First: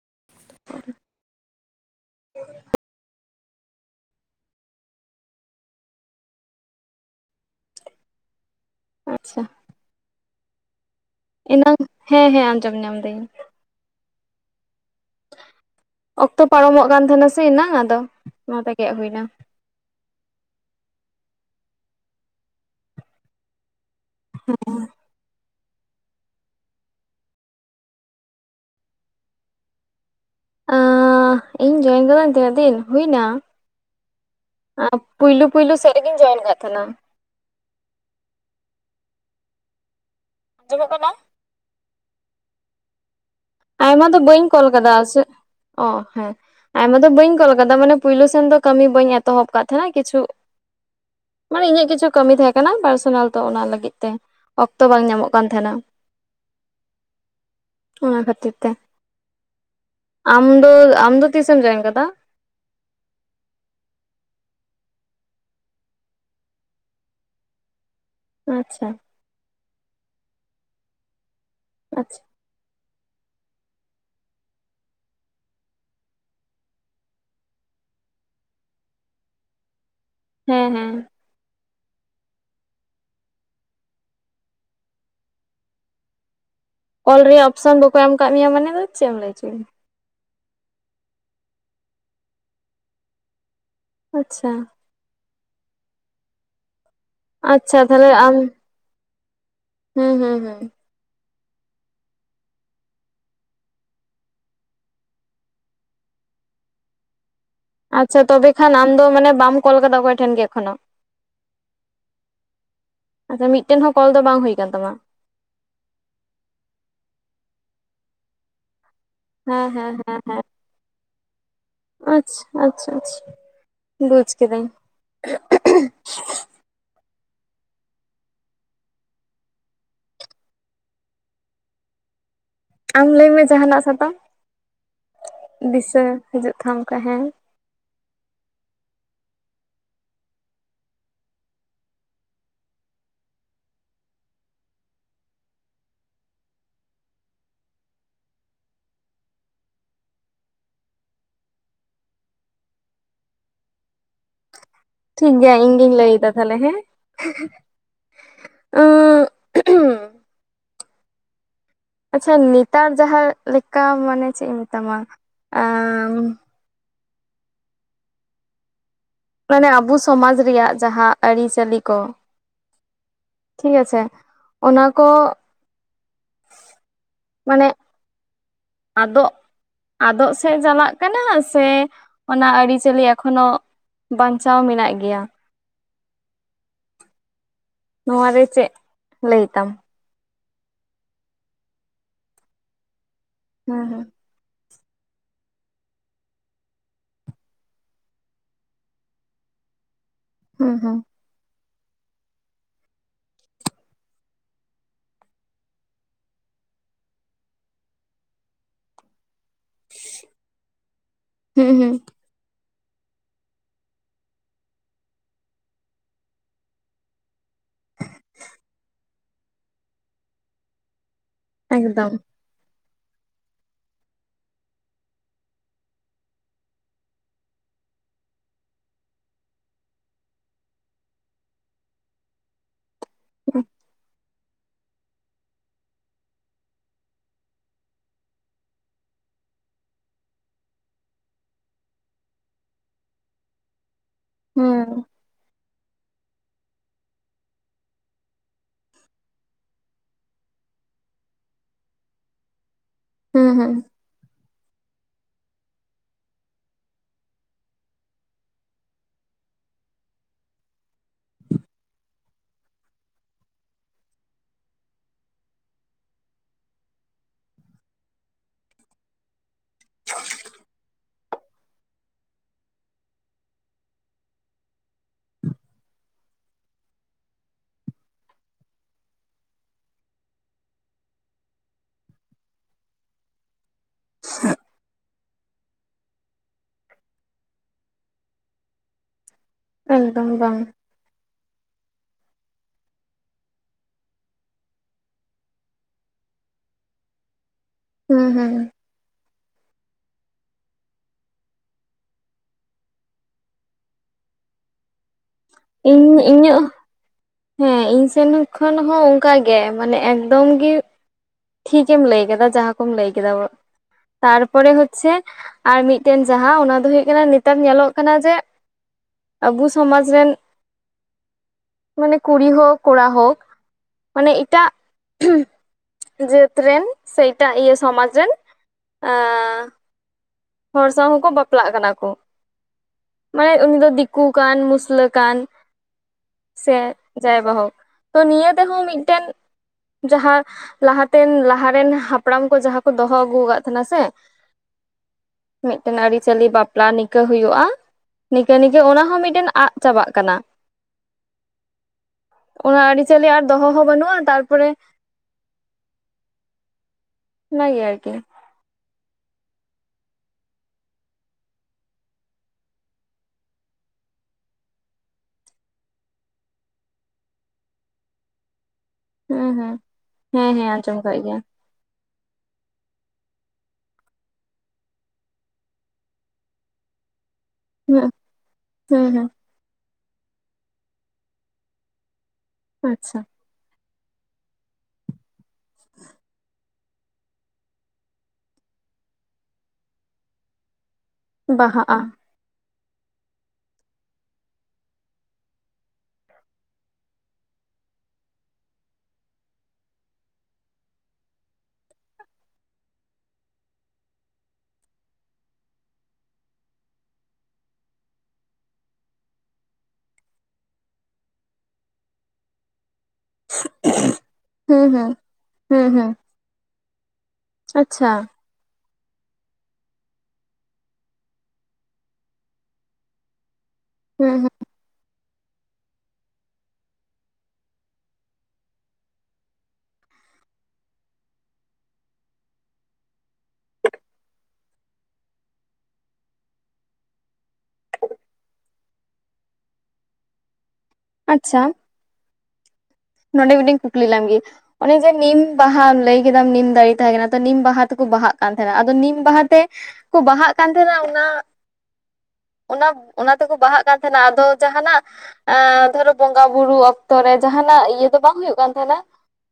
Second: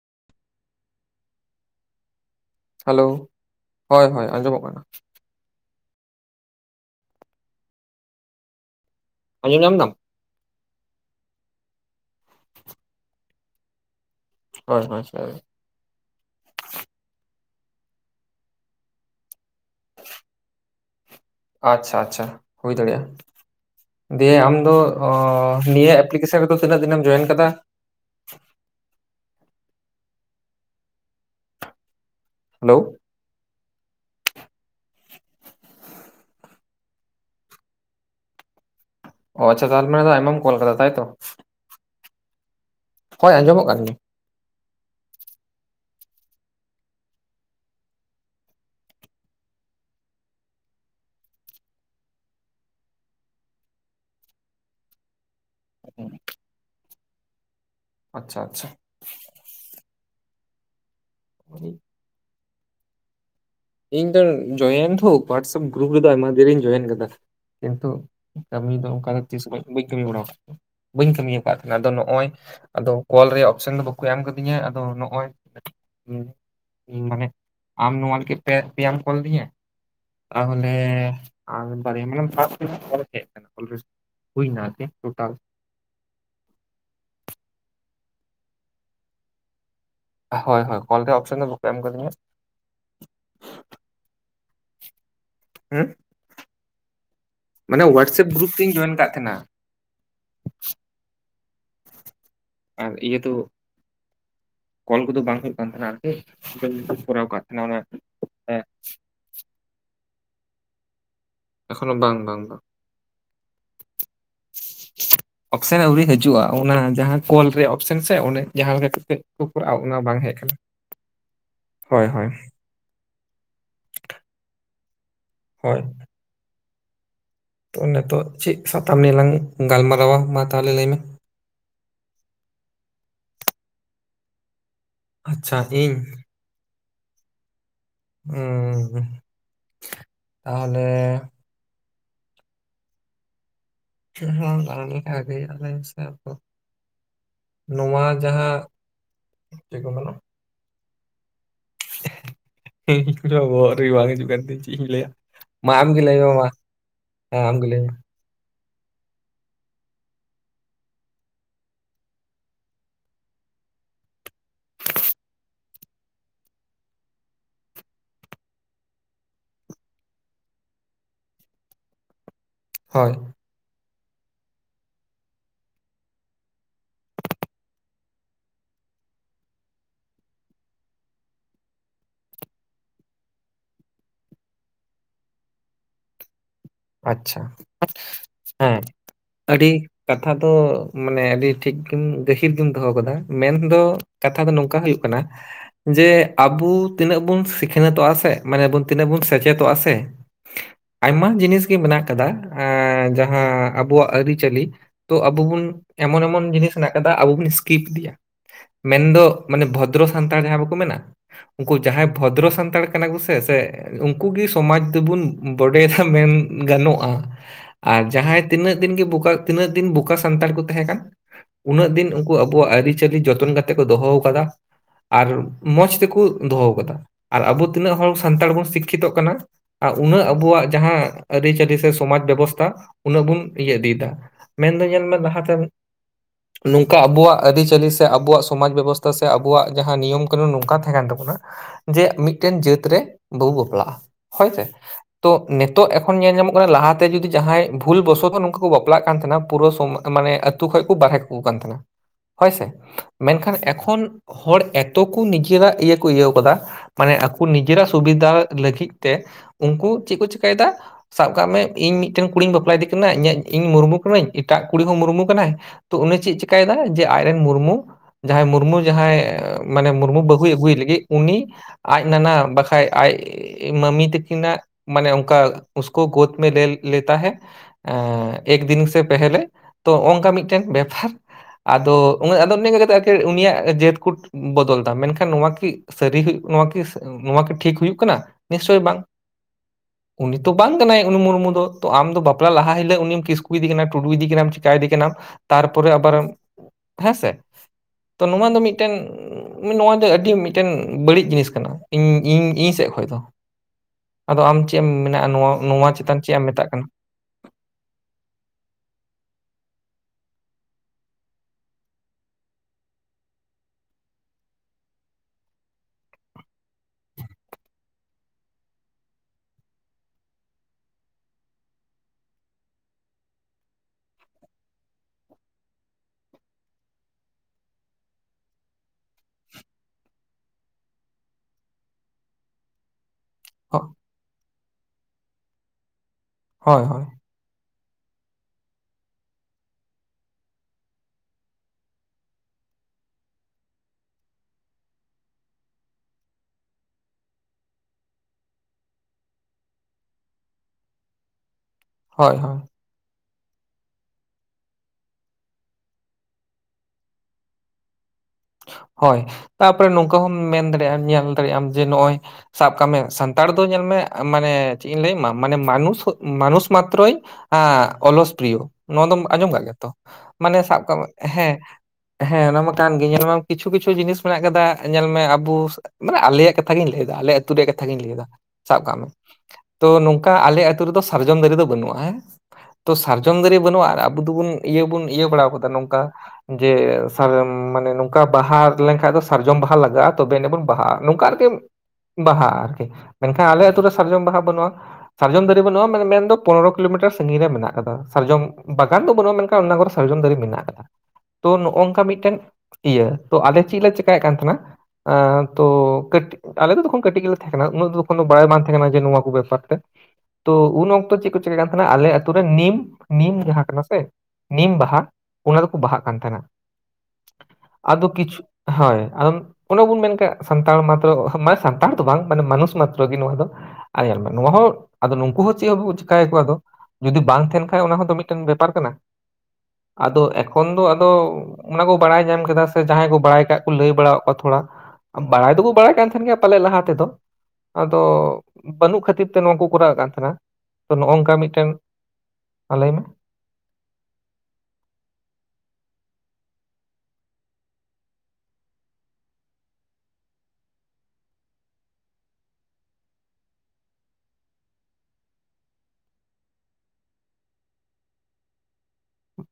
[unintelligible] Hello ᱦᱳᱭ ᱦᱳᱭ ᱟᱸᱡᱚᱢᱚᱜ ᱠᱟᱱᱟ᱾ ᱟᱸᱡᱚᱢ ᱧᱟᱢ ᱫᱟᱢ? ᱤᱱᱟᱹᱝ ᱦᱮᱸ ᱦᱮᱸ ᱟᱸᱡᱚᱢ ᱧᱟᱢᱫᱟᱹᱧ᱾ ᱦᱳᱭ ᱦᱳᱭ ᱚᱠᱛᱚ ᱯᱟᱨᱚᱢᱚᱜ ᱠᱟᱱ ᱛᱟᱦᱮᱱᱟ ᱥᱮ ᱮᱱᱟᱝ ᱟᱫᱚ ᱚᱱᱟ ᱛᱮ ᱜᱮᱫ ᱦᱩᱭ ᱮᱱᱟ᱾ ᱟᱪᱪᱷᱟ ᱟᱪᱪᱷᱟ ᱦᱩᱭ ᱫᱟᱲᱮᱭᱟᱜᱼᱟ᱾ ᱫᱤᱭᱮ ᱟᱢᱫᱚᱻᱚᱻᱚ ᱱᱤᱭᱟᱹ ᱮᱯᱞᱤᱠᱮᱥᱚᱱ ᱨᱮᱫᱚ ᱛᱤᱱᱟᱹᱜ ᱫᱤᱱᱮᱢ ᱡᱚᱭᱮᱱ ᱠᱟᱫᱟ? ᱮᱻ ᱤᱧ ᱡᱚᱭᱮᱱ ᱠᱟᱹᱫᱟᱧ ᱛᱤᱱᱟᱹᱜ ᱦᱮᱞᱳ ᱫᱤᱱ ᱦᱩᱭᱱᱟ ᱯᱩᱭᱞᱩ ᱯᱩᱭᱞᱩ ᱥᱮᱫ ᱨᱮᱜᱤᱧ ᱡᱚᱭᱮᱱ ᱠᱟᱜ ᱛᱟᱦᱮᱱᱟ᱾ ᱚ ᱟᱪᱪᱷᱟ ᱛᱟᱨᱢᱟᱱᱮ ᱟᱭᱢᱟᱢ ᱠᱚᱞ ᱠᱟᱫᱟ ᱟᱸᱡᱚᱢᱚᱜ ᱛᱟᱭᱛᱚ? ᱠᱟᱱᱟ ᱦᱳᱭ ᱟᱸᱡᱚᱢᱚᱜ ᱠᱟᱱ ᱜᱮᱭᱟ᱾ ᱟᱭᱢᱟ ᱫᱚ ᱵᱟᱹᱧ ᱠᱚᱞ ᱠᱟᱫᱟ ᱟ ᱥᱮ ᱚ ᱦᱮᱸ ᱟᱭᱢᱟ ᱫᱚ ᱵᱟᱹᱧ ᱠᱚᱞ ᱠᱟᱫᱟ ᱢᱟᱱᱮ ᱯᱳᱭᱞᱳ ᱥᱮᱱ ᱫᱚ ᱠᱟᱹᱢᱤ ᱵᱟᱹᱧ ᱮᱛᱚᱦᱚᱵ ᱟᱠᱟᱫ ᱛᱟᱦᱮᱸᱱᱟ᱾ ᱠᱤᱪᱷᱩ ᱢᱟᱱᱮ ᱤᱧᱟᱹᱜ ᱠᱤᱪᱷᱩ ᱠᱟᱹᱢᱤ ᱛᱟᱦᱮᱸ ᱠᱟᱱᱟ᱾ ᱯᱟᱨᱥᱚᱱᱟᱞ ᱛᱚ ᱚᱱᱟ ᱞᱟᱹᱜᱤᱫ ᱛᱮ ᱚᱠᱛᱚ ᱵᱟᱝ ᱧᱟᱢᱚᱜ ᱠᱟᱱ ᱛᱟᱦᱮᱱᱟ᱾ [inaudible] ᱚᱱᱟ ᱟᱪᱪᱷᱟ ᱠᱷᱟᱹᱛᱤᱨ ᱟᱪᱪᱷᱟ ᱛᱮ᱾ ᱟᱢ ᱫᱚ ᱟᱢ ᱫᱚ ᱛᱤᱥᱮᱢ ᱡᱚᱭᱮᱱ ᱠᱟᱫᱟ? ᱤᱧ ᱫᱚ ᱡᱚᱭᱮᱱ ᱛᱷᱩ ᱯᱟᱴᱥᱚᱯ ᱜᱩᱨᱩᱯ ᱨᱮᱫᱚ ᱟᱭᱢᱟ ᱫᱤᱨᱤᱧ ᱡᱚᱭᱮᱱ ᱠᱟᱫᱟ᱾ ᱠᱤᱱᱛᱩ ᱠᱟᱹᱢᱤ ᱫᱚ ᱟᱪᱪᱷᱟ ᱚᱝᱠᱟ ᱫᱚ ᱛᱤᱥ ᱵᱟᱹᱧ ᱵᱟᱹᱧ ᱠᱟᱹᱢᱤ ᱵᱟᱲᱟ ᱟᱠᱟᱫᱟ ᱾ ᱵᱟᱹᱧ ᱠᱟᱹᱢᱤ ᱚᱠᱟᱫ ᱛᱟᱦᱮ ᱟᱫᱚ ᱟᱪᱪᱷᱟ ᱱᱚᱚᱭ ᱟᱫᱚ ᱠᱚᱞ ᱨᱮᱭᱟᱜ ᱚᱯᱥᱟᱱ ᱫᱚ ᱵᱟᱠᱩ ᱮᱢ ᱠᱟᱫᱤᱧᱟ ᱟᱫᱚ ᱱᱚᱭ ᱤᱱ ᱢᱟᱱᱮ ᱟᱢ ᱱᱚᱣᱟ ᱠᱤᱯ ᱯᱮᱴ ᱯᱤᱭᱟᱢ ᱠᱚᱞ ᱤᱫᱤᱧᱟ ᱦᱮᱸ ᱛᱟᱦᱚᱞᱮ ᱦᱮᱸ ᱟᱢ ᱯᱟᱨᱮᱱᱚᱢ ᱥᱟᱵ ᱠᱮᱫᱟ ᱚᱠᱟ ᱨᱮ ᱪᱮᱜ ᱠᱟᱱᱟ᱾ ᱦᱩᱭᱱᱟ ᱟᱨᱠᱤ ᱴᱳᱴᱟᱞ ᱠᱚᱞ ᱨᱮᱭᱟᱜ ᱚᱯᱥᱟᱱ ᱵᱟᱠᱚ ᱮᱢ ᱠᱟᱜ ᱢᱮᱭᱟ ᱢᱟᱱᱮ ᱫᱚ᱾ ᱪᱮᱜ ᱮᱢ ᱞᱟᱹᱭ ᱪᱩᱨᱟ ᱦᱳᱭ ᱦᱳᱭ ᱠᱚᱞ ᱨᱮᱭᱟᱜ ᱚᱯᱥᱟᱱ ᱫᱚ ᱵᱟᱠᱚ ᱮᱢ ᱠᱟᱫᱤᱧᱟ᱾ ᱟᱪᱪᱷᱟ ᱦᱮ? ᱟᱪᱪᱷᱟ ᱢᱟᱱᱮ ᱛᱟᱦᱞᱮ ᱩᱣᱟᱴᱥᱮᱯ ᱟᱢ ᱜᱨᱩᱯ ᱛᱤᱧ ᱡᱚᱭᱮᱱ ᱠᱟᱜ ᱛᱟᱦᱮᱱᱟ ᱦᱩᱸ ᱦᱩᱸ ᱦᱩᱸ ᱟᱨ ᱤᱭᱟᱹ ᱫᱩᱜ ᱠᱚᱞ ᱠᱩᱫᱚ ᱵᱟᱝ ᱦᱩᱭᱩᱜ ᱠᱟᱱ ᱛᱟᱦᱮᱱᱟ ᱟᱨᱠᱤ ᱠᱚᱨᱟᱣ ᱠᱟᱜ ᱛᱟᱦᱮᱱᱟ ᱚᱱᱟ ᱟᱪᱪᱷᱟ ᱛᱚᱵᱮ ᱮ, ᱠᱷᱟᱱ ᱟᱢ ᱫᱚ ᱢᱟᱱᱮ ᱵᱟᱢ ᱠᱚᱞ ᱠᱟᱫᱟ ᱚᱠᱚᱭ ᱴᱷᱮᱱ ᱜᱮ ᱮᱠᱷᱚᱱᱚᱜ ᱮᱠᱷᱚᱱᱚ ᱵᱟᱝ -ᱵᱟᱝ ᱵᱟ᱾ ᱟᱪᱪᱷᱟ ᱢᱤᱫᱴᱮᱱ ᱦᱚᱸ ᱠᱚᱞ ᱫᱚ ᱵᱟᱝ ᱦᱩᱭ ᱠᱟᱱ ᱛᱟᱢᱟ ᱚᱯᱥᱮᱱ ᱟᱹᱣᱨᱤ ᱦᱤᱡᱩᱜᱼᱟ᱾ ᱚᱱᱟ ᱡᱟᱦᱟᱸ ᱠᱚᱞ ᱨᱮᱭᱟᱜ ᱚᱯᱥᱮᱱ ᱥᱮ ᱚᱱᱮ ᱡᱟᱦᱟᱸ ᱞᱮᱠᱟ ᱛᱮᱜ ᱠᱩ ᱦᱮᱸ ᱠᱩᱨᱟᱜᱼᱟ᱾ ᱚᱱᱟ ᱵᱟᱝ ᱦᱮᱡ ᱠᱟᱱᱟ ᱟᱹᱪ ᱟᱪᱪᱷᱟ ᱾ ᱵᱩᱡᱽ ᱠᱤᱫᱟᱹᱧ᱾ ᱦᱚᱭ ᱱᱤᱛᱚᱛ ᱪᱮᱜ ᱥᱟᱛᱟᱢ ᱱᱤᱞᱟᱝ ᱜᱟᱞᱢᱟᱨᱟᱣᱟ ᱢᱟ ᱛᱟᱦᱮᱞᱮ ᱞᱟᱹᱭ ᱢᱮ? [inaudible] ᱟᱢ ᱞᱟᱹᱭ ᱢᱮ ᱡᱟᱦᱟᱱᱟᱜ ᱥᱟᱛᱟᱢ? ᱟᱪᱪᱷᱟ ᱤᱧ ᱫᱤᱥᱟᱹ ᱦᱤᱡᱩᱜ ᱛᱷᱟᱢ ᱛᱟᱦᱮᱸ ᱦᱩᱸ ᱛᱟᱦᱮᱞᱮ [unintelligible] ᱱᱚᱣᱟ ᱡᱟᱦᱟᱸ ᱪᱮᱠ ᱠᱚ ᱢᱮᱱᱚ ᱤᱧ ᱠᱷᱩᱱᱟᱜ ᱵᱚᱦᱚᱜ ᱨᱮ ᱵᱟᱝ ᱦᱤᱡᱩᱜ ᱠᱟᱱ ᱛᱤᱧ ᱪᱮᱫ ᱤᱧ ᱞᱟᱹᱭᱟ ᱴᱷᱤᱠ ᱢᱟ ᱜᱤᱭᱟ᱾ᱤᱧ ᱜᱤᱧ ᱟᱢᱜᱮ ᱞᱟᱹᱭ ᱢᱮ ᱫᱟ ᱢᱟ ᱛᱟᱞᱦᱮ ᱦᱮᱸ᱾ ᱦᱮᱸ ᱟᱢᱜᱮ ᱞᱟᱹᱭ ᱢᱮ ᱚᱜᱸ ᱟᱪᱪᱷᱟ ᱱᱤᱛᱟᱨ ᱡᱟᱦᱟᱸ ᱞᱮᱠᱟ ᱢᱟᱱᱮ ᱪᱮᱜ ᱤᱧ ᱢᱮᱛᱟᱢᱟ ᱟᱻ ᱢᱟᱱᱮ ᱟᱵᱚ ᱥᱚᱢᱟᱡᱽ ᱨᱮᱭᱟᱜ ᱡᱟᱦᱟᱸ ᱟᱹᱨᱤ ᱪᱟᱹᱞᱤ ᱠᱚ ᱦᱳᱭ ᱜᱮ ᱥᱮ ᱚᱱᱟ ᱠᱚ ᱢᱚᱱᱮ ᱟᱫᱚᱜ ᱟᱫᱚᱜ ᱥᱮᱫ ᱪᱟᱞᱟᱜ ᱠᱟᱱᱟ ᱥᱮ ᱚᱱᱟ ᱟᱹᱨᱤ ᱪᱟᱹᱞᱤ ᱮᱠᱷᱚᱱᱳ ᱵᱟᱧᱪᱟᱣ ᱢᱮᱱᱟᱜ ᱜᱮᱭᱟ? ᱟᱪᱪᱷᱟ ᱱᱚᱣᱟ ᱨᱮ ᱪᱮᱫ ᱦᱮᱸ ᱞᱟᱹᱭ ᱛᱟᱢ ᱟᱹᱰᱤ ᱠᱟᱛ ᱠᱟᱛᱷᱟ ᱫᱚ ᱢᱟᱱᱮ ᱟᱹᱰᱤ ᱴᱷᱤᱠ ᱜᱤᱢ ᱜᱟᱹᱠᱷᱤᱨ ᱜᱤᱢ ᱫᱚᱦᱚ ᱠᱟᱫᱟ ᱢᱮᱱ ᱫᱚ ᱦᱩᱸ ᱦᱩᱸ ᱠᱟᱛᱷᱟ ᱫᱚ ᱱᱚᱝ ᱠᱟ ᱦᱩᱭᱩᱜ ᱠᱟᱱᱟ ᱡᱮ ᱟᱵᱩ ᱛᱤᱱᱟᱹᱜ ᱵᱚᱩ ᱥᱤᱠᱷᱱᱟᱹᱛᱚᱜᱼᱟ ᱥᱮ ᱢᱟᱱᱮ ᱵᱚᱱ ᱛᱤᱱᱟᱹᱜ ᱵᱩᱱ ᱥᱮᱪᱮᱫᱚᱜᱼᱟ ᱟᱥᱮ ᱦᱩᱸ ᱦᱩᱸ ᱟᱭᱢᱟ ᱡᱤᱱᱤᱥ ᱛᱤᱢ ᱢᱮᱱᱟᱜ ᱠᱟᱫᱟ ᱟᱸ ᱡᱟᱦᱟᱸ ᱟᱵᱩᱣᱟᱜ ᱟᱹᱨᱤ ᱪᱟᱹᱞᱤ ᱛᱚ ᱟᱵᱩ ᱵᱩᱱ ᱮᱢᱚᱱ ᱮᱢᱚᱱ ᱡᱤᱱᱤᱥ ᱥᱮᱱᱟᱜ ᱠᱟᱫᱟ ᱟᱵᱚ ᱵᱚᱱ ᱥᱠᱤᱯ ᱤᱫᱤᱭᱟ ᱢᱮᱱᱫᱚ ᱢᱟᱱᱮ ᱵᱷᱚᱫᱽᱨᱚ ᱥᱟᱱᱛᱟᱲ ᱡᱟᱦᱟᱸ ᱵᱟᱠᱩ ᱢᱮᱱᱟ ᱦᱩᱸ ᱩᱱᱠᱩ ᱦᱩᱸ ᱡᱟᱦᱟᱭ ᱵᱷᱚᱫᱽᱨᱚ ᱥᱟᱱᱛᱟᱲ ᱠᱟᱱᱟ ᱠᱩ ᱥᱮ ᱥᱮ ᱩᱱᱠᱩ ᱜᱤ ᱥᱚᱢᱟᱡᱽ ᱫᱚ ᱵᱩᱱ ᱵᱚᱰᱮᱭᱫᱟ ᱢᱮᱱ ᱜᱟᱱᱚᱜᱼᱟ ᱟᱨ ᱡᱟᱦᱟᱸᱭ ᱛᱤᱱᱟᱹᱜ ᱫᱤᱱ ᱜᱤ ᱵᱚᱠᱟ ᱛᱤᱱᱟᱹᱜ ᱫᱤᱱ ᱵᱚᱠᱟ ᱥᱟᱱᱛᱟᱲ ᱠᱚ ᱛᱟᱦᱮᱸ ᱠᱟᱱ ᱩᱱᱟᱹᱜ ᱫᱤᱱ ᱮᱠᱫᱚᱢ ᱩᱱᱠᱩ ᱟᱵᱚᱣᱟᱜ ᱟᱹᱨᱤ ᱪᱟᱹᱞᱤ ᱡᱚᱛᱚᱱ ᱠᱟᱛᱮᱜ ᱠᱚ ᱫᱚᱦᱚ ᱠᱟᱫᱟ ᱟᱨ ᱢᱚᱸᱡᱽ ᱛᱮᱠᱩ ᱫᱚᱦᱚ ᱠᱟᱫᱟ ᱟᱨ ᱟᱵᱚ ᱛᱤᱱᱟᱹᱜ ᱦᱚᱲ ᱥᱟᱱᱛᱟᱲ ᱵᱚᱱ ᱥᱤᱠᱠᱷᱤᱛᱚᱜ ᱠᱟᱱᱟ ᱩᱱᱟᱹᱜ ᱟᱵᱚᱣᱟᱜ ᱡᱟᱦᱟᱸ ᱟᱹᱨᱤ ᱪᱟᱹᱞᱤ ᱥᱮ ᱥᱚᱢᱟᱡ ᱵᱮᱵᱚᱥᱛᱷᱟ ᱩᱱᱟᱹᱜ ᱵᱚᱱ ᱦᱩᱸ ᱤᱭᱟᱹ ᱤᱫᱤᱫᱟ᱾ ᱢᱮᱱᱫᱚ ᱧᱮᱞ ᱢᱮ ᱞᱟᱦᱟᱛᱮᱢ ᱱᱚᱝᱠᱟ ᱟᱵᱚᱣᱟᱜ ᱟᱹᱨᱤᱪᱟᱹᱞᱤ ᱥᱮ ᱟᱵᱚᱣᱟᱜ ᱥᱚᱢᱟᱡ ᱵᱮᱵᱳᱥᱛᱷᱟ ᱥᱮ ᱟᱵᱳᱭᱟᱜ ᱡᱟᱦᱟᱸ ᱱᱤᱭᱚᱢ ᱠᱟᱹᱱᱩᱱ ᱱᱚᱝᱠᱟ ᱛᱟᱦᱮᱸ ᱠᱟᱱ ᱛᱟᱵᱚᱱᱟ ᱡᱮ ᱢᱤᱫᱴᱮᱱ ᱡᱟᱹᱛ ᱨᱮ ᱵᱟᱹᱵᱩ ᱵᱟᱯᱞᱟᱜᱼᱟ ᱦᱳᱭᱥᱮ ᱛᱚ ᱱᱤᱛᱚ ᱠᱷᱚᱱ ᱧᱮᱞ ᱧᱟᱢᱚᱜ ᱠᱟᱱᱟ ᱞᱟᱦᱟᱛᱮ ᱡᱩᱫᱤ ᱡᱟᱦᱟᱸᱭ ᱵᱷᱩᱞ ᱵᱚᱥᱚᱛᱚ ᱱᱚᱝᱠᱟ ᱠᱚ ᱵᱟᱯᱞᱟᱜ ᱠᱟᱱ ᱛᱟᱦᱮᱱᱟ ᱯᱩᱨᱟᱹ ᱥᱚᱢᱟᱱ ᱢᱟᱱᱮ ᱟᱹᱛᱩᱳ ᱠᱷᱚᱡ ᱠᱚ ᱵᱟᱼᱼ [unintelligible] ᱠᱟᱱ ᱛᱟᱦᱮᱱᱟ ᱦᱳᱭᱥᱮ ᱦᱩᱸ ᱢᱮᱱᱠᱷᱟᱱ ᱦᱩᱸ ᱮᱠᱷᱚᱱ ᱦᱚᱲ ᱮᱛᱚ ᱠᱩ ᱱᱤᱡᱮᱨᱟᱜ ᱤᱭᱟᱹ ᱠᱚ ᱤᱭᱟᱹᱣ ᱠᱟᱫᱟ ᱢᱟᱱᱮ ᱟᱠᱚ ᱱᱤᱡᱮᱨᱟᱜ ᱥᱩᱵᱤᱫᱷᱟ ᱞᱟᱹᱜᱤᱫ ᱛᱮ ᱩᱝᱠᱩ ᱪᱮᱫ ᱠᱚ ᱪᱤᱠᱟᱭᱮᱫᱟ ᱥᱟᱵ ᱠᱟᱜ ᱢᱮ ᱤᱧ ᱢᱤᱫᱴᱮᱱ ᱠᱩᱲᱤᱧ ᱵᱟᱯᱞᱟᱭᱮᱫᱮ ᱠᱟᱱᱟ ᱤᱧᱮ ᱤᱧ ᱢᱩᱨᱢᱩ ᱠᱟᱹᱱᱟᱹᱧ ᱮᱴᱟᱜ ᱠᱩᱲᱤ ᱦᱚᱸ ᱢᱩᱨᱢᱩ ᱠᱟᱱᱟᱭ ᱛᱚ ᱩᱱᱤ ᱪᱤᱫ ᱪᱤᱠᱟᱭᱮᱫᱟᱭ ᱡᱮ ᱟᱡᱨᱮᱱ ᱢᱩᱨᱢᱩ ᱡᱟᱦᱟᱸᱭ ᱢᱩᱨᱢᱩ ᱡᱟᱦᱟᱸᱭ ᱢᱟᱱᱮ ᱢᱩᱨᱢᱩ ᱵᱟᱹᱦᱩᱭ ᱟᱹᱜᱩᱭᱮ ᱞᱤᱜᱤᱫ ᱩᱱᱤ ᱟᱡ ᱱᱟᱱᱟ ᱵᱟᱠᱷᱟᱡ ᱟᱡ ᱢᱟᱹᱢᱤ ᱛᱟᱹᱠᱤᱱᱟᱜ ᱢᱟᱱᱮ ᱚᱝᱠᱟ ᱩᱥᱠᱩ ᱜᱳᱫ ᱢᱮ ᱞᱮ ᱞᱮᱛᱟ ᱦᱮ ᱮᱠ ᱫᱤᱱ ᱥᱮ ᱯᱮᱦᱞᱮ ᱛᱚ ᱚᱝᱠᱟ ᱢᱤᱫᱴᱮᱱ [unintelligible] ᱟᱫᱚ ᱩᱱᱟᱜ ᱟᱫᱚ ᱱᱤᱝᱠᱟ ᱠᱟᱛᱮ ᱟᱨᱠᱤ ᱩᱱᱤᱭᱟᱜ ᱡᱟᱹᱛ ᱠᱩ [unintelligible] ᱵᱚᱫᱚᱞ ᱫᱟ ᱢᱮᱱᱠᱷᱟᱱ ᱱᱚᱣᱟ ᱠᱤ ᱥᱟᱹᱨᱤ ᱦᱩᱭᱩᱜ ᱱᱚᱣᱟ ᱠᱤ ᱱᱚᱣᱟᱠᱤ ᱴᱷᱤᱠ ᱦᱩᱭᱩᱜ ᱠᱟᱱᱟ ᱱᱤᱥᱪᱳᱭ ᱵᱟᱝ ᱮᱠᱫᱚᱢ ᱩᱱᱤ ᱵᱟ ᱛᱚ ᱵᱟᱝ ᱠᱟᱱᱟᱭ ᱩᱱᱤ ᱢᱩᱨᱢᱩ ᱫᱚ᱾ [unintelligible] ᱛᱚ ᱟᱢ ᱫᱚ ᱵᱟᱯᱞᱟ ᱞᱟᱦᱟ ᱦᱤᱞᱳᱜ ᱩᱱᱤ ᱠᱤᱥᱠᱩ ᱩᱫᱤ ᱠᱟᱱᱟ ᱴᱩᱰᱩ ᱤᱫᱤ ᱠᱟᱱᱟᱢ ᱪᱤᱠᱟᱭᱮᱫᱤ ᱠᱟᱱᱟᱢ ᱛᱟᱨᱯᱚᱨᱮ ᱟᱵᱟᱨ ᱦᱮᱸᱥᱮ ᱛᱚ ᱦᱩᱸ ᱱᱚᱣᱟ ᱦᱩᱸ ᱫᱚ ᱢᱤᱫᱴᱮᱱ ᱱᱚᱣᱟ ᱫᱚ ᱟᱹᱰᱤ ᱢᱤᱫᱴᱮᱱ ᱵᱟᱹᱲᱤᱡ ᱡᱤᱱᱤᱥ ᱠᱟᱱᱟ ᱤᱝ ᱤᱝ ᱤᱧ ᱥᱮᱫ ᱠᱷᱚᱱ ᱫᱚ᱾ ᱟᱫᱚ ᱟᱢ ᱪᱮᱫ ᱮᱢ [unintelligible] ᱱᱚᱣᱟ ᱤᱧ ᱪᱮᱛᱟᱱ ᱪᱮᱫ ᱮᱢ ᱤᱧᱟᱹᱜ ᱢᱮᱛᱟᱜ ᱠᱟᱱᱟ ᱦᱮᱸ ᱤᱧ ᱥᱮᱱ ᱠᱷᱚᱱ ᱦᱚᱸ ᱚᱱᱠᱟᱜᱮ ᱢᱟᱱᱮ ᱮᱠᱫᱚᱢ ᱜᱮ ᱴᱷᱤᱠᱮᱢ ᱞᱟᱹᱭ ᱠᱟᱫᱟ ᱡᱟᱦᱟᱸ ᱠᱚᱢ ᱞᱟᱹᱭ ᱠᱮᱫᱟ᱾ ᱛᱟᱨᱯᱚᱨᱮ ᱦᱚᱪᱪᱷᱮ ᱟᱨ ᱢᱤᱫᱴᱮᱱ ᱡᱟᱦᱟᱸ ᱚᱱᱟ ᱫᱚ ᱦᱩᱭᱩᱜ ᱠᱟᱱᱟ ᱱᱮᱛᱟᱨ ᱧᱮᱞᱚᱜ ᱠᱟᱱᱟ ᱡᱮ ᱟᱵᱩ ᱥᱚᱢᱟᱡ ᱨᱮᱱ ᱢᱟᱱᱮ ᱠᱩᱲᱤ ᱦᱳᱠ ᱠᱚᱲᱟ ᱦᱳᱠ ᱢᱟᱱᱮ ᱮᱴᱟᱜ ᱡᱟᱹᱛ ᱨᱮᱱ ᱥᱮ ᱮᱴᱟᱜ ᱤᱭᱟᱹ ᱥᱚᱢᱟᱡᱽ ᱨᱮᱱ ᱟ- ᱦᱚᱲ ᱥᱟᱶ ᱦᱚᱸᱠᱚ ᱵᱟᱯᱞᱟᱜ ᱠᱟᱱᱟ ᱠᱚ ᱢᱟᱱᱮ ᱩᱱᱤ ᱫᱚ ᱦᱚ- ᱫᱤᱠᱩ ᱠᱟᱱ ᱢᱩᱥ ᱞᱟᱹ ᱠᱟᱱ ᱥᱮ ᱦᱳᱭ ᱦᱳᱭ [unintelligible] ᱦᱳᱠ ᱛᱚ ᱱᱤᱭᱟᱹ ᱛᱮᱦᱚᱸ ᱢᱤᱫᱴᱮᱱ ᱡᱟᱸᱦᱟ ᱞᱟᱦᱟᱛᱮ ᱞᱟᱦᱟᱨᱮᱱ ᱦᱟᱯᱲᱟᱢ ᱠᱚ ᱡᱟᱦᱟᱸ ᱠᱚ ᱫᱚᱦᱚ ᱟᱹᱜᱩ ᱟᱠᱟᱫ ᱛᱟᱦᱮᱱᱟ ᱥᱮ ᱢᱤᱫᱴᱮᱱ ᱟᱹᱨᱤᱪᱟᱹᱞᱤ ᱵᱟᱯᱞᱟ ᱱᱤᱝᱠᱟᱹ ᱦᱩᱭᱩᱜᱼᱟ᱾ ᱱᱤᱠᱟᱹ ᱱᱤᱠᱮ ᱚᱱᱟ ᱦᱚᱸ ᱢᱤᱫᱴᱮᱱ ᱟᱫ ᱪᱟᱵᱟᱜ ᱠᱟᱱᱟ᱾ ᱦᱳᱭ ᱦᱳᱭ [unintelligible] ᱫᱚᱦᱚ ᱦᱚᱸ ᱵᱟᱹᱱᱩᱜᱼᱟ ᱛᱟᱨᱯᱚᱨᱮ ᱚᱱᱟ ᱜᱮᱸ ᱟᱨᱠᱤ ᱦᱳᱭ ᱛᱟᱯᱚᱨᱮ ᱱᱚᱝᱠᱟ ᱦᱚᱢ ᱢᱮᱱ ᱫᱟᱲᱮᱭᱟᱜᱼᱟᱢ ᱧᱮᱞ ᱫᱟᱲᱮᱭᱟᱜ ᱟᱢ ᱡᱮ ᱱᱚᱜᱼᱚᱭ ᱥᱟᱵ ᱠᱟᱜ ᱢᱮ ᱥᱟᱱᱛᱟᱲ ᱫᱚ ᱧᱟᱢ ᱢᱮ ᱢᱟᱱᱮ ᱪᱮᱫ ᱤᱧ ᱞᱟᱹᱭᱟᱢᱟ ᱢᱟᱱᱮ ᱢᱟᱱᱩᱥᱽ ᱢᱟᱱᱩᱥᱚ ᱢᱟᱛᱨᱚᱭ ᱚᱞᱚᱥᱯᱨᱤᱭᱚ᱾ ᱱᱚᱣᱟ ᱫᱚᱢ ᱦᱩᱸ ᱟᱸᱡᱚᱢ ᱠᱟᱜ ᱦᱩᱸ ᱜᱮᱭᱟ ᱛᱚ ᱦᱮᱸ ᱢᱟᱱᱮ ᱦᱮᱸ ᱥᱟᱵ ᱠᱟᱜ ᱟᱸᱡᱚᱢ ᱢᱮ ᱜᱮᱭᱟ ᱦᱮᱸ ᱦᱮᱸ ᱚᱱᱟ ᱢᱟ ᱠᱟᱱ ᱧᱮᱞ ᱢᱮ ᱠᱤᱪᱷᱩ ᱠᱤᱪᱷᱩ ᱡᱤᱱᱤᱥ ᱢᱮᱱᱟᱜ ᱠᱟᱫᱟ ᱧᱮᱞ ᱢᱮ ᱟᱵᱚ ᱢᱟᱱᱮ ᱟᱞᱮᱭᱟᱜ ᱠᱟᱛᱷᱟᱤᱧ ᱞᱟᱹᱭ ᱮᱫᱟ ᱟᱞᱮᱭᱟᱜ ᱟᱛᱩᱨᱮᱭᱟᱜ ᱠᱟᱛᱷᱟ ᱜᱤᱧ ᱦᱩᱸ ᱞᱮᱭᱫᱟ ᱥᱟᱵ ᱠᱟᱜ ᱦᱩᱸ ᱢᱮ ᱦᱩᱸ ᱛᱚ ᱱᱚᱝᱠᱟ ᱟᱞᱮ ᱟᱛᱩ ᱨᱮᱫᱚ ᱥᱟᱨᱡᱚᱢ ᱫᱟᱨᱮ ᱫᱚ ᱵᱟᱹᱱᱩᱜᱼᱟᱸ ᱛᱚ ᱟᱪᱪᱷᱟ ᱥᱟᱨᱡᱚᱢ ᱫᱟᱨᱮ ᱵᱟᱹᱱᱩᱜᱼᱟ ᱟᱨ ᱩᱱᱨᱮᱫᱚ ᱵᱳᱱ ᱤᱭᱟᱹ ᱵᱚᱱ ᱤᱭᱟᱹ ᱵᱟᱲᱟ ᱟᱠᱟᱫᱟ ᱱᱚᱝᱠᱟ ᱡᱮ ᱥᱟᱨᱡᱚᱢ ᱢᱟᱱᱮ ᱱᱚᱝᱠᱟ ᱵᱟᱦᱟᱨ ᱞᱮᱱᱠᱷᱟᱱ ᱫᱚ ᱥᱟᱨᱡᱚᱢ ᱵᱟᱦᱟ ᱞᱟᱜᱟᱜᱼᱟ ᱛᱚᱵᱮ ᱱᱤᱜ ᱵᱚᱱ ᱵᱟᱦᱟᱜᱼᱟ ᱱᱚᱝᱠᱟ ᱟᱨᱠᱤ ᱵᱟᱦᱟᱜᱼᱟ ᱵᱟᱦᱟᱼᱟ ᱢᱮᱱᱠᱷᱟᱱ ᱟᱞᱮ ᱟᱛᱳ ᱨᱮ ᱥᱟᱨᱡᱚᱢ ᱵᱟᱦᱟ ᱵᱟᱱᱩ. ᱜᱼᱟ ᱥᱟᱨᱡᱚᱢ ᱫᱟᱨᱮ ᱵᱟᱹᱱᱩᱜᱼᱟ ᱢᱮᱱᱫᱚ ᱯᱚᱱᱫᱳᱨᱚ ᱠᱤᱞᱳ ᱢᱤᱴᱟᱨ ᱥᱟᱺᱜᱤᱧ ᱨᱮ ᱢᱮᱱᱟᱜ ᱟᱠᱟᱫᱟ ᱥᱟᱨᱡᱚᱢ ᱵᱟᱜᱟᱱ ᱫᱚ ᱵᱟᱹᱱᱩᱜᱼᱟ ᱢᱮᱱᱠᱷᱟᱱ ᱚᱱᱟ ᱠᱚᱨᱮ ᱥᱟᱨᱡᱚᱢ ᱫᱟᱨᱮ ᱢᱮᱱᱟᱜ ᱟᱠᱟᱫᱟ ᱛᱚ ᱱᱚᱜᱝᱠᱟ ᱢᱤᱫᱴᱮᱱ ᱤᱭᱟᱹ ᱛᱚ ᱟᱞᱮ ᱪᱤᱫ ᱞᱮ ᱪᱮᱠᱟᱭᱮᱫ ᱠᱟᱱ ᱛᱟᱦᱮᱸᱱᱟ ᱟᱹ ᱛᱚ ᱠᱟᱹᱴᱤ ᱟᱞᱮ ᱫᱚ ᱛᱚᱠᱷᱚᱱ ᱠᱟᱹᱴᱤᱡ ᱜᱮᱞᱮ ᱛᱟᱦᱮᱸ ᱠᱟᱱᱟ ᱚᱠᱷᱚᱱᱳ ᱵᱟᱲᱟᱭ ᱵᱟᱝ ᱛᱟᱦᱮᱸ ᱠᱟᱱᱟ ᱡᱮ ᱱᱚᱣᱟ ᱠᱚ ᱵᱮᱯᱟᱨ ᱛᱮ ᱛᱚ ᱩᱱ ᱚᱠᱛᱚ ᱪᱮᱫ ᱠᱚ ᱪᱤᱠᱟᱹ ᱠᱟᱱ ᱛᱟᱦᱮᱱᱟ ᱟᱞᱮ ᱟᱛᱳ ᱨᱮ ᱱᱤᱢ ᱱᱤᱢ ᱡᱟᱦᱟᱸ ᱠᱟᱱᱟ ᱥᱮ ᱱᱤᱢ ᱦᱩᱸ ᱵᱟᱦᱟ ᱦᱩᱸ ᱚᱱᱟ ᱫᱚᱠᱚ ᱦᱩᱸ ᱵᱟᱦᱟᱜ ᱦᱩᱸ ᱠᱟᱱ ᱛᱟᱦᱮᱱᱟ ᱟᱫᱚ ᱟᱪᱪᱷᱟ ᱠᱤᱪᱷᱩ ᱦᱚᱭ ᱟᱢ ᱚᱱᱟ ᱵᱚᱱ ᱢᱮᱱ ᱠᱟᱜ ᱥᱟᱱᱛᱟᱲ ᱢᱟᱛᱨᱚ ᱢᱟᱱᱮ ᱥᱟᱱᱛᱟᱲ ᱫᱚ ᱵᱟᱝ ᱢᱟᱱᱮ ᱢᱟᱱᱩᱥ ᱢᱟᱛᱨᱚ ᱜᱤ ᱱᱚᱣᱟ ᱫᱚ ᱟᱨ ᱧᱮᱞ ᱢᱮ ᱦᱩᱸ ᱱᱚᱣᱟ ᱦᱩᱸ ᱦᱚᱸ ᱟᱫᱚ ᱩᱱᱠᱩ ᱦᱚᱸ ᱪᱮᱫ ᱦᱚᱸ ᱵᱟᱠᱳ ᱪᱮᱠᱟ. ᱭᱟᱠᱚ ᱟᱫᱚ ᱡᱩᱫᱤ ᱵᱟᱝ ᱛᱟᱦᱮᱱ ᱠᱷᱟᱱ ᱚᱱᱟ ᱦᱚᱸ ᱛᱚ ᱢᱤᱫᱴᱟᱱ ᱵᱮᱯᱟᱨ ᱠᱟᱱᱟ᱾ ᱟᱫᱚ ᱮᱠᱷᱚᱱ ᱫᱚ ᱟᱫᱚ ᱚᱱᱟ ᱠᱚ ᱵᱟᱲᱟᱭ ᱧᱟᱢ ᱠᱮᱫ-ᱟ ᱥᱮ ᱡᱟᱦᱟᱸᱭ ᱠᱚ ᱵᱟᱲᱟᱭ ᱟᱠᱟᱜ ᱠᱚ ᱞᱟᱹᱭ ᱵᱟᱲᱟ-ᱟᱫ ᱠᱚᱣᱟ ᱛᱷᱚᱲᱟ ᱵᱟᱲᱟᱭ ᱫᱚᱠᱚ ᱵᱟᱲᱟᱭ ᱠᱟᱱ ᱛᱟᱦᱮᱱ ᱜᱮᱭᱟ ᱯᱟᱞᱮᱞ ᱞᱟᱦᱟ ᱛᱮᱫᱚ᱾ ᱟᱫᱚ ᱵᱟᱹᱱᱩᱜ ᱠᱷᱟᱹᱛᱤᱨ ᱛᱮ ᱱᱚᱣᱟ ᱠᱚ ᱠᱚᱨᱟᱣᱮᱫ ᱠᱟᱱ ᱛᱟᱦᱮᱱᱟ ᱛᱚ ᱱᱚᱜᱝᱠᱟ ᱟᱪᱪᱷᱟ ᱢᱤᱫᱴᱮᱱ ᱢᱟ ᱞᱟᱹᱭ ᱢᱮ ᱱᱚᱸᱰᱮ ᱢᱤᱫᱴᱮᱱ ᱠᱩᱠᱞᱤ ᱞᱮᱢᱜᱮ ᱚᱱᱮ ᱡᱮ ᱱᱤᱢ ᱵᱟᱦᱟ ᱞᱟᱹᱭ ᱠᱮᱫᱟᱢ ᱱᱤᱢ ᱫᱟᱨᱮ ᱛᱟᱦᱮᱸ ᱠᱟᱱᱟ ᱛᱚ ᱱᱤᱢ ᱵᱟᱦᱟ ᱫᱚᱠᱚ ᱵᱟᱦᱟᱜ ᱠᱟᱱ ᱛᱟᱦᱮᱸᱱᱟ ᱟᱫᱚ ᱱᱤᱢ ᱵᱟᱦᱟ ᱛᱮᱠᱚ ᱵᱟᱦᱟᱜ ᱠᱟᱱ ᱛᱟᱦᱮᱸᱱᱟ ᱚᱱᱟ ᱚᱱᱟ ᱚᱱᱟ ᱛᱮᱠᱚ ᱵᱟᱦᱟᱜ ᱠᱟᱱ ᱛᱟᱦᱮᱸᱱᱟ ᱟᱫᱚ ᱡᱟᱦᱱᱟᱜ ᱫᱷᱚᱨᱚ ᱵᱚᱸᱜᱟ ᱵᱩᱨᱩ ᱚᱠᱛᱚᱨᱮ ᱡᱟᱦᱟᱱᱟᱜ ᱤᱭᱟᱹ ᱫᱚ ᱵᱟᱝ ᱦᱩᱭᱩᱜ ᱠᱟᱱ ᱛᱟᱦᱮᱸᱱᱟ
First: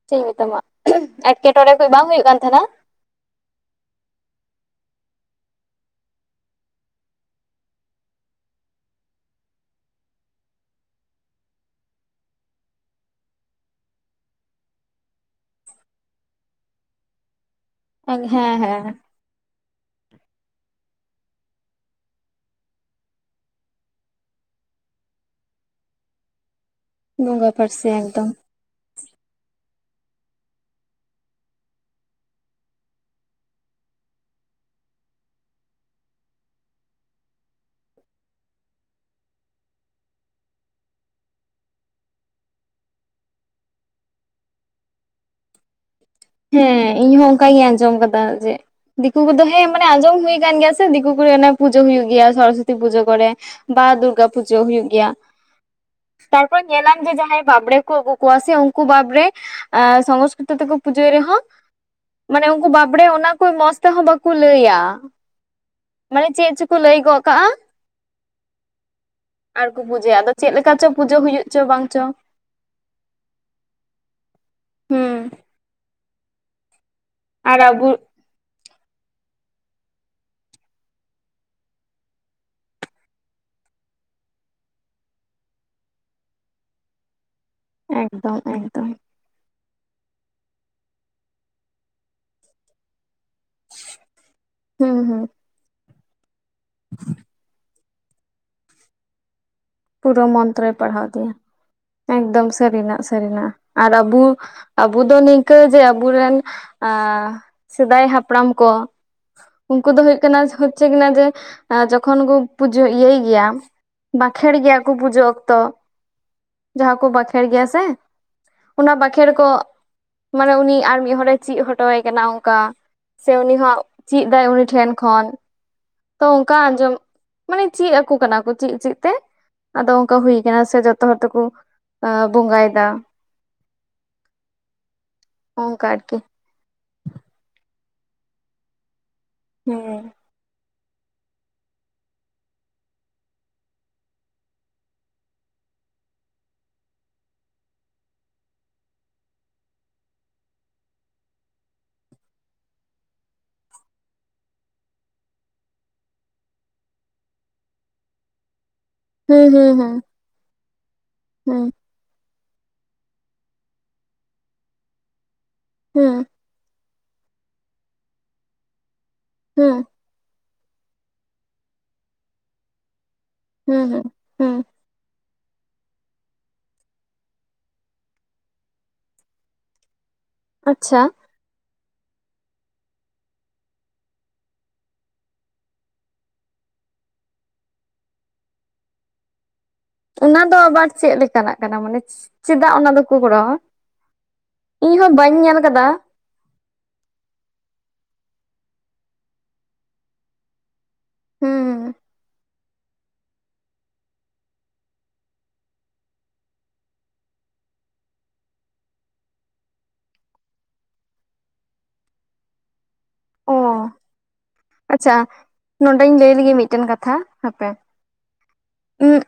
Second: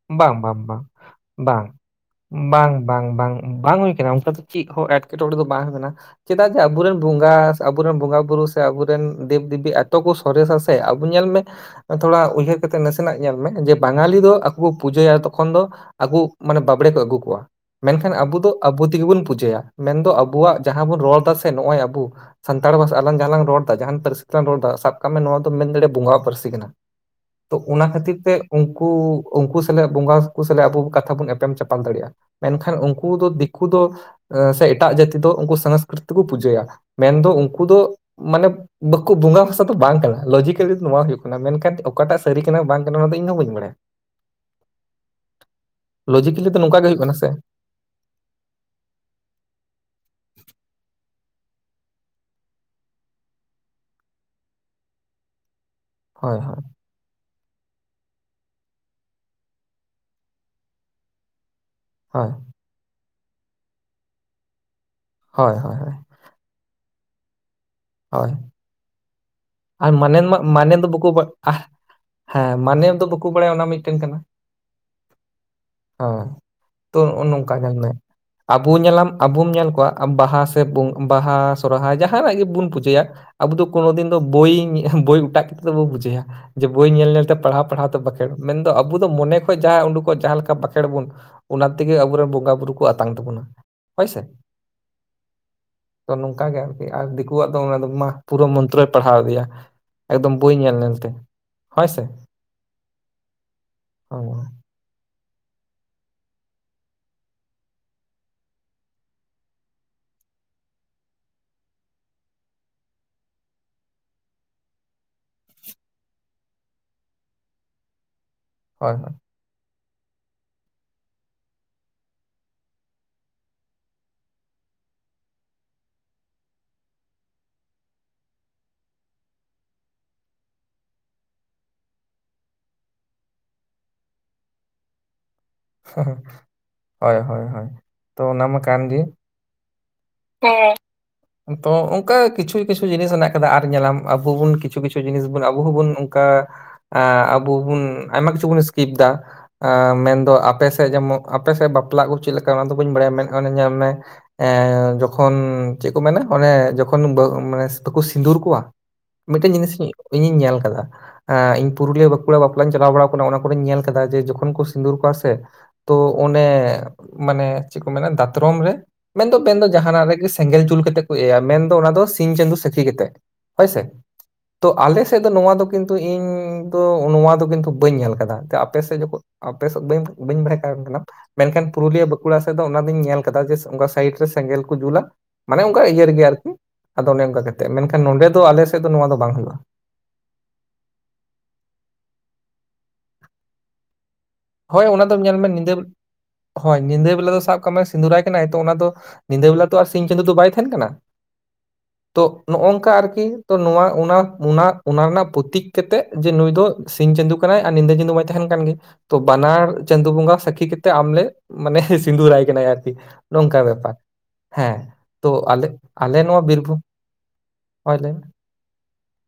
ᱪᱮᱫ ᱤᱧ ᱵᱟᱝ ᱵᱟᱝ ᱢᱮᱛᱟᱢᱟ ᱵᱟᱝ ᱮᱴᱠᱮᱴᱚᱬᱮ ᱠᱚ ᱵᱟᱝ ᱦᱩᱭᱩᱜ ᱠᱟᱱ ᱛᱟᱦᱮᱱᱟ ᱵᱟᱝ ᱵᱟᱝ ᱵᱟᱝ ᱵᱟᱝ ᱦᱩᱭ ᱟᱠᱟᱱᱟ ᱚᱱᱠᱟ ᱫᱚ ᱪᱮᱫ ᱦᱚᱸ ᱮᱫ ᱮᱴᱠᱮᱴᱚᱬᱮ ᱫᱚ ᱵᱟᱝ ᱠᱟᱱᱟ ᱪᱮᱫᱟᱜ ᱡᱮ ᱟᱵᱚᱨᱮᱱ ᱵᱚᱸᱜᱟ ᱟᱵᱚᱨᱮᱱ ᱵᱚᱸᱜᱟ ᱵᱩᱨᱩ ᱥᱮ ᱟᱵᱚᱨᱮᱱ ᱫᱮᱵ ᱫᱮᱵᱤ ᱟᱛᱚ ᱠᱚ ᱥᱚᱨᱮᱥ-ᱟ ᱥᱮ ᱟᱵᱚ ᱧᱮᱞ ᱢᱮ ᱛᱷᱚᱲᱟ ᱩᱭᱦᱟᱹᱨ ᱠᱟᱛᱮ ᱱᱟᱥᱮᱱᱟᱜ ᱧᱮᱞ ᱢᱮ ᱵᱟᱝᱟᱞᱤ ᱫᱚ ᱠᱚ ᱯᱩᱡᱟᱹᱭᱟ ᱛᱚᱠᱷᱚᱱ ᱫᱚ ᱟᱹᱠᱩ ᱢᱟᱱᱮ ᱵᱟᱸᱢᱵᱽᱲᱮ ᱠᱚ ᱟᱹᱜᱩ ᱠᱚᱣᱟ᱾ ᱢᱮᱱᱠᱷᱟᱱ ᱦᱮᱸ ᱟᱵᱚ ᱫᱚ ᱟᱵᱚ ᱦᱮᱸ ᱛᱮᱜᱮ ᱵᱚᱱ ᱯᱩᱡᱟᱹᱭᱟ ᱢᱮᱱᱫᱚ ᱟᱵᱚ ᱟᱵᱚᱣᱟᱜ ᱡᱟᱦᱟᱸ ᱵᱚᱱ ᱨᱚᱲ ᱮᱫᱟ ᱥᱮ ᱱᱚᱜ ᱚᱭ ᱟᱵᱚ ᱥᱟᱱᱛᱟᱲ ᱵᱷᱟᱥᱟ ᱟᱞᱟᱝ ᱡᱟᱦᱟᱸ ᱞᱟᱝ ᱨᱚᱲ ᱮᱫᱟ ᱡᱟᱦᱟᱱ ᱯᱟᱹᱨᱥᱤ ᱛᱮᱞᱟᱝ ᱨᱚᱲ ᱮᱫᱟ ᱥᱟᱵ ᱠᱟᱜ ᱢᱮ ᱱᱳᱶᱟ᱾ ᱱᱚᱣᱟ ᱫᱚᱢ ᱢᱮᱱ ᱫᱟᱲᱮᱭᱟᱜ-ᱟ ᱵᱚᱸᱜᱟ ᱟᱜ ᱯᱟᱹᱨᱥᱤ ᱠᱟᱱᱟ ᱵᱚᱸᱜᱟ ᱛᱚ ᱚᱱᱟ ᱯᱟᱹᱨᱥᱤ ᱠᱷᱟᱹᱛᱤᱨ ᱮᱠᱫᱚᱢ ᱛᱮ ᱩᱱᱠᱩ ᱩᱱᱠᱩ ᱥᱟᱞᱟᱜ ᱵᱚᱸᱜᱟ ᱠᱳ ᱥᱟᱞᱟᱜ ᱟᱵᱚ ᱠᱟᱛᱷᱟ ᱵᱚᱱ ᱮᱯᱮᱢ ᱪᱟᱯᱟᱞ ᱫᱟᱲᱮᱭᱟᱜ-ᱟ ᱢᱮᱱᱠᱷᱟᱱ ᱩᱱᱠᱩ ᱫᱚ ᱫᱤᱠᱩ ᱫᱚ ᱥᱮ ᱮᱴᱟᱜ ᱡᱟᱹᱛᱤ ᱫᱚ ᱩᱱᱠᱩ ᱥᱚᱝᱥᱠᱨᱤᱛ ᱛᱮᱠᱚ ᱯᱩᱡᱟᱹᱭᱟ ᱢᱮᱱᱫᱚ ᱩᱱᱠᱩ ᱫᱚ ᱢᱟᱱᱮ ᱵᱟᱸᱠᱳ ᱵᱚᱸᱜᱟ ᱱᱚᱣᱟ ᱵᱷᱟᱥᱟ ᱫᱚ ᱵᱟᱝ ᱠᱟᱱᱟ ᱞᱚᱡᱤᱠᱮᱞᱤ ᱫᱚ ᱱᱚᱣᱟ ᱦᱩᱭᱩᱜ ᱠᱟᱱᱟ ᱢᱮᱱᱠᱷᱟᱱ ᱚᱠᱟᱴᱟᱜ ᱥᱟᱹᱨᱤ ᱠᱟᱱᱟ ᱵᱟᱝ ᱠᱟᱱᱟ ᱚᱱᱟ ᱫᱚ ᱤᱧ ᱦᱚ ᱵᱟᱹᱧ ᱵᱟᱲᱟᱭᱟ᱾ ᱞᱚᱡᱤᱠᱮᱞᱤ ᱫᱚ ᱱᱚᱝᱠᱟ ᱜᱮ ᱦᱮᱸ ᱦᱩᱭᱩᱜ ᱤᱧ ᱠᱟᱱᱟ ᱦᱚ ᱥᱮ ᱚᱱᱠᱟ ᱜᱤᱧ ᱟᱸᱡᱚᱢ ᱟᱠᱟᱫᱟ ᱡᱮ ᱫᱤᱠᱩ ᱠᱚᱫᱚ ᱦᱮᱸ ᱢᱟᱱᱮ ᱟᱸᱡᱚᱢ ᱦᱩᱭ ᱠᱟᱱ ᱜᱮᱭᱟ ᱥᱮ ᱫᱤᱠᱩ ᱛᱟᱨᱯᱚᱨᱮ ᱚᱱᱟ ᱯᱩᱡᱟᱹ ᱦᱩᱭᱩᱜ ᱜᱮᱭᱟ ᱥᱚᱨᱚᱥᱚᱛᱤ ᱯᱩᱡᱟᱹ ᱠᱚᱨᱮ ᱵᱟ ᱫᱩᱨᱜᱟ ᱯᱩᱡᱟᱹ ᱦᱩᱭᱩᱜ ᱜᱮᱭᱟ᱾ ᱦᱳᱭ ᱦᱳᱭ ᱛᱟᱨᱯᱚᱨ ᱧᱮᱞᱟᱢ ᱡᱮ ᱡᱟᱦᱟᱸᱭ ᱵᱟᱸᱢᱵᱽᱲᱮ ᱠᱚ ᱟᱹᱜᱩ ᱠᱚᱣᱟ ᱥᱮ ᱩᱱᱠᱩ ᱵᱟᱸᱢᱵᱽᱲᱮ ᱥᱚᱝᱥᱠᱨᱤᱛ ᱛᱮᱠᱚ ᱯᱩᱡᱟᱹᱭ ᱨᱮᱦᱚᱸ ᱦᱳᱭ ᱢᱟᱱᱮ ᱩᱱᱠᱩ ᱵᱟᱸᱢᱵᱽᱲᱮ ᱚᱱᱟ ᱠᱚ ᱢᱚᱸᱡᱽ ᱛᱮᱦᱚᱸ ᱵᱟᱠᱚ ᱞᱟᱹᱭᱟ᱾ ᱦᱳᱭ ᱦᱳᱭ᱾ ᱢᱟᱱᱮ ᱪᱮᱫ ᱞᱟᱹᱭ ᱜᱚᱜ ᱠᱟᱸᱦᱟ ᱦᱳᱭ ᱟᱨ ᱯᱩᱡᱟᱹᱭᱟ ᱟᱫᱚ ᱢᱟᱱᱮᱢᱟ ᱪᱮᱫ ᱢᱟᱱᱮ ᱞᱮᱠᱟ ᱫᱚ ᱪᱚ ᱵᱟᱠᱚ ᱯᱩᱡᱟᱹ ᱦᱩᱭᱩᱜ ᱟᱨ ᱪᱚ ᱵᱟᱝ ᱪᱚ ᱦᱮᱸ ᱢᱟᱱᱮ ᱫᱚ ᱵᱟᱠᱚ ᱵᱟᱲᱟᱭᱟ ᱚᱱᱟ ᱢᱤᱫᱴᱮᱱ ᱠᱟᱱᱟ᱾ ᱦᱩᱻ ᱦᱮᱸ ᱛᱚ ᱱᱚᱜ-ᱚ ᱱᱚᱝᱠᱟ ᱧᱮᱞ ᱢᱮ᱾ ᱟ ᱟᱵᱚ ᱧᱮᱞᱟᱢ ᱟᱵᱩᱢ ᱧᱮᱞ ᱠᱚᱣᱟ ᱵᱟᱦᱟ ᱥᱮ ᱵᱟᱦᱟ ᱥᱚᱦᱨᱟᱭ ᱡᱟᱦᱟᱱᱟᱜ ᱜᱮᱵᱚᱱ ᱯᱩᱡᱷᱟᱹᱭᱟ ᱟᱵᱚ ᱫᱚ ᱠᱳᱱᱳ ᱫᱤᱱ ᱫᱚ ᱵᱳᱭ ᱚᱴᱟᱜ ᱠᱟᱛᱮ ᱫᱚ ᱵᱟᱵᱚ ᱯᱩᱡᱟᱹᱭᱟ ᱡᱮ ᱵᱳᱭ ᱧᱮᱞ ᱧᱮᱞᱛᱮ ᱯᱟᱲᱦᱟᱣ ᱯᱟᱲᱦᱟᱣ ᱛᱮ ᱵᱟᱠᱷᱮᱲ ᱮᱠᱫᱚᱢ ᱢᱮᱱᱫᱚ ᱟᱵᱚ ᱮᱠᱫᱚᱢ ᱫᱚ ᱢᱚᱱᱮ ᱡᱟᱦᱟᱸᱭ-ᱟ ᱩᱸᱰᱩᱠᱚᱜ ᱡᱟᱦᱟᱸ ᱞᱮᱠᱟ ᱵᱟᱠᱷᱮᱲ ᱟᱵᱚᱱ ᱚᱱᱟᱛᱮᱜᱮ ᱟᱵᱚᱨᱮᱱ ᱵᱚᱸᱜᱟ ᱵᱩᱨᱩ ᱠᱚ ᱟᱛᱟᱝ-ᱟ᱾ ᱦᱳᱭᱥᱮ ᱦᱩᱸ ᱦᱩᱸ ᱛᱚ ᱱᱚᱝᱠᱟ ᱜᱮ ᱟᱨᱠᱤ ᱟᱨ ᱫᱤᱠᱩ ᱚᱱᱟ ᱫᱚ ᱢᱟ ᱯᱩᱨᱟᱹ ᱢᱚᱱᱛᱨᱚᱭ ᱯᱟᱲᱦᱟᱣ ᱟᱫᱮᱭᱟ ᱯᱩᱨᱟᱹ ᱢᱚᱱᱛᱨᱚᱭ ᱯᱟᱲᱦᱟᱣ ᱟᱫᱮᱭᱟ ᱦᱳᱭ ᱥᱮ ᱮᱠᱫᱚᱢ ᱥᱟᱹᱨᱤᱱᱟᱜ ᱥᱟᱹᱨᱤᱱᱟᱜ ᱟᱨ ᱟᱵᱚ ᱦᱳᱭ ᱦᱳᱭ ᱟᱵᱚ ᱫᱚ ᱱᱤᱝᱠᱟᱹ ᱡᱮ ᱟᱵᱚ ᱨᱮᱱ ᱥᱮᱫᱟᱭ ᱦᱟᱯᱲᱟᱢ ᱠᱚ ᱩᱱᱠᱩ ᱫᱚ ᱦᱩᱭᱩᱜ ᱠᱟᱱᱟ ᱦᱚᱪᱪᱷᱮ ᱠᱤᱱᱟ ᱡᱮ ᱡᱚᱠᱷᱚᱱ ᱠᱚ ᱯᱩᱡᱟᱹ ᱤᱭᱟᱹᱭ ᱜᱮᱭᱟ ᱵᱟᱸᱠᱷᱮᱲ ᱜᱮᱭᱟ ᱠᱚ ᱯᱩᱡᱟᱹ ᱚᱠᱛᱚ ᱡᱟᱦᱟᱸ ᱠᱚ ᱵᱟᱸᱠᱷᱮᱲ ᱜᱮᱭᱟ ᱥᱮ ᱦᱳᱭ ᱚᱱᱟ ᱵᱟᱸᱠᱷᱮᱬ ᱠᱚ ᱢᱟᱱᱮ ᱩᱱᱤ ᱟᱨ ᱢᱤᱫ ᱦᱚᱲᱮ ᱪᱮᱫ ᱦᱚᱴᱚ-ᱟᱭ ᱠᱟᱱᱟ ᱚᱱᱠᱟ ᱥᱮ ᱩᱱᱤ ᱦᱚᱸ ᱪᱮᱫ ᱫᱟᱭ ᱩᱱᱤ ᱴᱷᱮᱱ ᱠᱷᱚᱱ ᱛᱚ ᱚᱱᱠᱟ ᱟᱸᱡᱚᱢ ᱢᱟᱱᱮ ᱪᱮᱫ ᱟᱠᱚ ᱠᱟᱱᱟ ᱠᱚ ᱪᱮᱫ ᱪᱮᱫ ᱛᱮ ᱟᱫᱚ ᱚᱱᱠᱟ ᱦᱩᱭ ᱠᱟᱱᱟ ᱥᱮ ᱡᱚᱛᱚ ᱦᱚᱲ ᱛᱮᱠᱚ ᱵᱚᱸᱜᱟᱭᱮᱫᱟ ᱚᱱᱠᱟ ᱟᱨᱠᱤ ᱦᱳᱭ ᱦᱳᱭ ᱦᱳᱭ ᱛᱚ ᱚᱱᱟ ᱢᱟ ᱠᱟᱱ ᱜᱮ ᱦᱮᱸ ᱦᱮᱸ ᱛᱚ ᱚᱱᱠᱟ ᱠᱤᱪᱷᱩ ᱠᱤᱪᱷᱩ ᱡᱤᱱᱤᱥ ᱦᱮᱱᱟᱜ ᱠᱟᱫᱟ ᱟᱨ ᱧᱮᱞᱟᱢ ᱟᱵᱚ ᱵᱚᱱ ᱠᱤᱪᱷᱩ ᱠᱤᱪᱷᱩ ᱡᱤᱱᱤᱥ ᱵᱚᱱ ᱟᱵᱚ ᱦᱚᱸᱵᱚᱱ ᱚᱱᱠᱟ ᱟᱵᱩ ᱵᱩᱱ ᱟᱭᱢᱟ ᱠᱤᱪᱷᱩ ᱵᱚᱱ ᱥᱠᱤᱯ ᱫᱟ ᱢᱮᱱᱫᱚ ᱟᱯᱮᱮᱥᱮᱫ ᱡᱮᱢᱚᱱ ᱟᱯᱮᱮᱥᱮᱫ ᱵᱟᱯᱞᱟ ᱠᱚ ᱪᱮᱫ ᱞᱮᱠᱟ ᱚᱱᱟ ᱫᱚ ᱵᱟᱹᱧ ᱵᱟᱲᱟᱭᱟ ᱢᱮᱱᱚᱱ ᱧᱮᱞ ᱢᱮ ᱡᱚᱠᱷᱚᱱ ᱪᱮᱫ ᱠᱚ ᱢᱮᱱᱟ ᱚᱱᱮ ᱡᱚᱠᱷᱚᱱ ᱵᱟᱠᱚ ᱥᱤᱸᱫᱩᱨ ᱠᱚᱣᱟ ᱦᱩᱸ ᱢᱤᱫᱴᱮᱱ ᱦᱩᱸ ᱡᱤᱱᱤᱥ ᱤ ᱦᱩᱸ ᱤᱧᱤᱧ ᱧᱮᱞ ᱟᱠᱟᱫᱟ ᱤᱧ ᱦᱩᱸ ᱯᱩᱨᱩᱞᱤᱭᱟᱹ ᱵᱟᱸᱠ ᱵᱟᱠᱩᱲᱟ ᱵᱟᱯᱞᱟᱧ ᱪᱟᱞᱟᱣ ᱵᱟᱲᱟ ᱟᱠᱟᱱᱟ ᱚᱱᱟ ᱠᱚᱨᱮᱧ ᱧᱮᱞ ᱠᱮᱫᱟ ᱡᱮ ᱡᱚᱠᱷᱚᱱ ᱠᱚ ᱥᱤᱸᱫᱩᱨ ᱠᱚᱣᱟ ᱥᱮ ᱛᱚ ᱦᱩᱸ ᱚᱱᱮ ᱢᱟᱱᱮ ᱪᱮᱫ ᱠᱚ ᱢᱮᱱᱟ ᱫᱟᱛᱨᱚᱢ ᱨᱮ ᱢᱮᱱᱫᱚ ᱢᱮᱱᱫᱚ ᱦᱩᱸ ᱡᱟᱦᱟᱱᱟᱜ ᱨᱮᱜᱮ ᱥᱮᱸᱜᱮᱞ ᱡᱩᱞ ᱠᱟᱛᱮ ᱠᱚ ᱮᱭᱟ ᱢᱮᱱᱫᱚ ᱚᱱᱟ ᱫᱚ ᱥᱤᱧ ᱪᱟᱸᱫᱚ ᱥᱟᱹᱠᱷᱤ ᱠᱟᱛᱮ ᱦᱳᱭᱥᱮ ᱦᱩᱸ ᱦᱩᱸ ᱦᱩᱸ ᱛᱚ ᱟᱞᱮ ᱱᱚᱣᱟ ᱫᱚ ᱠᱤᱱᱛᱩ ᱤᱧ ᱫᱚ ᱱᱚᱣᱟ ᱫᱚ ᱠᱤᱱᱛᱩ ᱵᱟᱹᱧ ᱧᱮᱞ ᱟᱠᱟᱫᱟ ᱟᱯᱮᱥᱮᱫ ᱡᱚᱠᱷᱚᱱ ᱟᱯᱮᱮᱥᱮᱫ ᱵᱟᱹᱧ ᱵᱟᱹᱧ ᱵᱟᱲᱟᱭ ᱠᱟᱨᱚᱱ ᱠᱟᱱᱟ ᱟᱪᱪᱷᱟ ᱢᱮᱱᱠᱷᱟᱱ ᱯᱩᱨᱩᱞᱤᱭᱟᱹ ᱵᱟᱸᱠᱩᱲᱟ ᱥᱮᱫ ᱫᱚ ᱚᱱᱟ ᱫᱚᱧ ᱧᱮᱞ ᱟᱠᱟᱫᱟ ᱡᱮ ᱚᱱᱠᱟ ᱥᱟᱭᱤᱰ ᱨᱮ ᱥᱮᱸᱜᱮᱞ ᱠᱚ ᱡᱩᱞᱟ ᱢᱟᱱᱮ ᱚᱱᱠᱟ ᱤᱭᱟᱹ ᱨᱮᱜᱮ ᱟᱨᱠᱤ ᱟᱫᱚ ᱚᱱᱮ ᱚᱱᱠᱟ ᱠᱟᱛᱮᱫ ᱢᱮᱱᱠᱷᱟᱱ ᱱᱚᱰᱮ ᱫᱚ ᱟᱞᱮ ᱥᱮᱫ ᱫᱚ ᱱᱚᱣᱟ ᱫᱚ ᱵᱟᱝ ᱦᱩᱭᱩᱜᱼᱟ᱾ ᱚᱱᱟ ᱫᱚ ᱟᱵᱟᱨ ᱪᱮᱫ ᱞᱮᱠᱟᱱᱟᱜ ᱠᱟᱱᱟ ᱢᱟᱱᱮ ᱪᱮᱫᱟᱜ ᱚᱱᱟ ᱫᱚᱠᱚ ᱠᱚᱨᱟᱣᱟ? ᱦᱳᱭ ᱤᱧ ᱚᱱᱟ ᱫᱚ ᱦᱚᱸ ᱵᱟᱹᱧ ᱧᱮᱞᱢᱮ ᱧᱮᱞ ᱧᱤᱫᱟᱹ ᱵᱮ ᱠᱟᱫᱟ ᱦᱳᱭ ᱧᱤᱫᱟᱹ ᱵᱮᱞᱟ ᱫᱚ ᱥᱟᱵ ᱠᱟᱜ ᱢᱮ ᱥᱤᱫᱩᱨᱟᱭ ᱠᱟᱱᱟᱭ ᱛᱚ ᱚᱱᱟ ᱫᱚ ᱧᱤᱫᱟᱹ ᱵᱮᱞᱟ ᱛᱚ ᱟᱨ ᱥᱤᱧ ᱪᱟᱸᱫᱚ ᱫᱚ ᱵᱟᱭ ᱛᱟᱦᱮᱱ ᱠᱟᱱᱟ ᱦᱮᱸ ᱱᱚᱜᱝᱠᱟ ᱟᱨᱠᱤ ᱛᱚ ᱱᱚᱣᱟ ᱚᱱᱟ ᱨᱮᱱᱟᱜ ᱯᱚᱛᱤᱠ ᱠᱟᱛᱮᱜ ᱡᱮ ᱱᱩᱭ ᱫᱚ ᱥᱤᱧ ᱪᱟᱸᱫᱚ ᱠᱟᱱᱟ ᱟᱨ ᱧᱤᱫᱟᱹ ᱪᱟᱸᱫᱩ ᱢᱟᱭ ᱛᱟᱦᱮᱱ ᱠᱟᱱ ᱜᱮ ᱛᱚ ᱵᱟᱱᱟᱨ ᱪᱟᱸᱫᱩ ᱵᱚᱜᱟ ᱥᱟᱠᱷᱤ ᱠᱟᱛᱮ ᱟᱢᱞᱮ ᱢᱟᱱᱮ ᱥᱤᱫᱩᱨᱟᱭ ᱠᱟᱱᱟ ᱟᱨᱠᱤ ᱚ ᱱᱚᱝᱠᱟ ᱵᱮᱯᱟᱨ ᱦᱮᱸ ᱟᱪᱪᱷᱟ ᱛᱚ ᱟᱞᱮ ᱱᱚᱰᱮᱧ ᱟᱞᱮ ᱞᱟᱹᱭ ᱱᱚᱣᱟ ᱞᱮᱜᱮ ᱵᱤᱨᱵᱷᱩᱢ ᱢᱤᱫᱴᱮᱱ ᱠᱟᱛᱷᱟ ᱦᱟᱯᱮ ᱦᱳᱭ ᱞᱟᱹᱭ ᱢᱮ ᱩᱜ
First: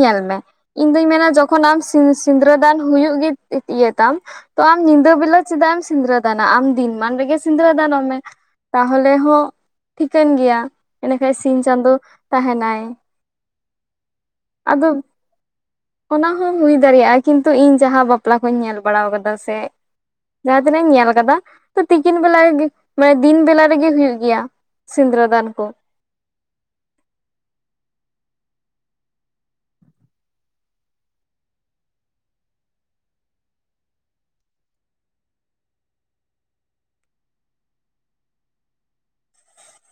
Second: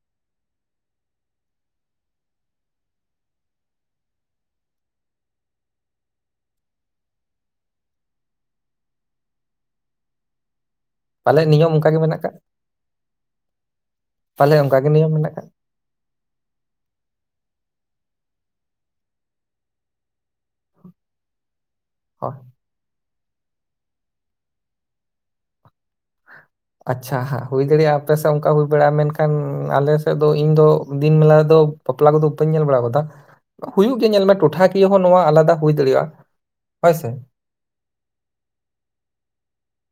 ᱧᱮᱞ ᱢᱮ ᱤᱧ ᱫᱩᱧ ᱢᱮᱱᱟ ᱡᱚᱠᱷᱚᱱ ᱟᱢ ᱥᱤᱸᱤᱫᱨᱟᱹ ᱫᱟᱱ ᱦᱩᱭᱩᱜ ᱜᱮ ᱤᱭᱟᱹ ᱛᱟᱢ ᱛᱚ ᱟᱢ ᱢ ᱧᱤᱫᱟᱹ ᱵᱮᱞᱟ ᱪᱮᱫᱟᱜ ᱮᱢ ᱥᱤᱸᱫᱽᱨᱟᱹ ᱫᱟᱱᱟ ᱟᱢ ᱫᱤᱱ ᱢᱟᱱ ᱨᱮᱜᱮ ᱥᱤᱸᱫᱽᱨᱟᱹ ᱫᱟᱱᱚᱜ ᱢᱮ ᱛᱟᱦᱚᱞᱮ ᱦᱚᱸ ᱴᱷᱤᱠᱟᱹᱱ ᱜᱮᱭᱟ ᱮᱸᱰᱮᱠᱷᱟᱱᱡ ᱯᱟᱞᱮᱫ ᱥᱤᱧ ᱱᱤᱭᱚᱢ ᱚᱱᱠᱟ ᱪᱟᱸᱫᱚᱭ ᱜᱮ ᱢᱮᱱᱟᱜ ᱠᱟᱜ ᱛᱟᱦᱮᱱᱟᱭ ᱯᱟᱞᱮᱫ ᱚᱱᱠᱟ ᱟᱫᱚ ᱜᱮ ᱱᱤᱭᱚᱢ ᱢᱮᱱᱟᱜ ᱠᱟᱜ ᱚᱱᱟ ᱦᱚᱸ ᱦᱩᱭ ᱫᱟᱲᱮᱭᱟᱜᱼᱟ ᱠᱤᱱᱛᱩ ᱤᱧ ᱡᱟᱦᱟᱸ ᱵᱟᱯᱞᱟ ᱠᱩᱧ ᱧᱮᱞ ᱵᱟᱲᱟ ᱟᱠᱟᱫᱟ ᱥᱮ ᱡᱟᱦᱟᱸ ᱛᱤᱱᱟᱹᱜ ᱤᱧ ᱧᱮᱞ ᱟᱠᱟᱫᱟ ᱛᱤᱠᱤᱱ ᱦᱳᱭ ᱵᱮᱞᱟ ᱨᱮᱜᱮ ᱢᱟᱱᱮ ᱫᱤᱱ ᱵᱮᱞᱟ ᱨᱮᱜᱮ ᱦᱩᱭᱩᱜ ᱜᱮᱭᱟ ᱥᱤᱸᱫᱽᱨᱟᱹ ᱫᱟᱱ ᱠᱚ ᱟᱪᱪᱷᱟ ᱦᱟᱸᱜ ᱦᱩᱭ ᱫᱟᱲᱮᱭᱟᱜᱼᱟ ᱟᱯᱮ ᱥᱮᱫ ᱚᱱᱠᱟ ᱦᱩᱭ ᱵᱟᱲᱟᱜᱼᱟ ᱢᱮᱱᱠᱷᱟᱱ ᱟᱞᱮ ᱥᱮᱫ ᱫᱚ ᱤᱧ ᱫᱚ ᱫᱤᱱ ᱵᱮᱞᱟ ᱫᱚ ᱵᱟᱯᱞᱟ ᱠᱚᱫᱚ ᱵᱟᱹᱧ ᱧᱮᱞ ᱵᱟᱲᱟ ᱟᱠᱟᱫᱟ ᱦᱩᱭᱩᱜ ᱜᱮᱭᱟ ᱧᱮᱞ ᱢᱮ ᱴᱚᱴᱷᱟ ᱠᱤᱭᱟᱹ ᱦᱚᱸ ᱱᱚᱣᱟ ᱟᱞᱟᱫᱟ ᱦᱩᱭ ᱫᱟᱲᱮᱭᱟᱜᱼᱟ᱾ ᱦᱳᱭ ᱥᱮ [inaudible]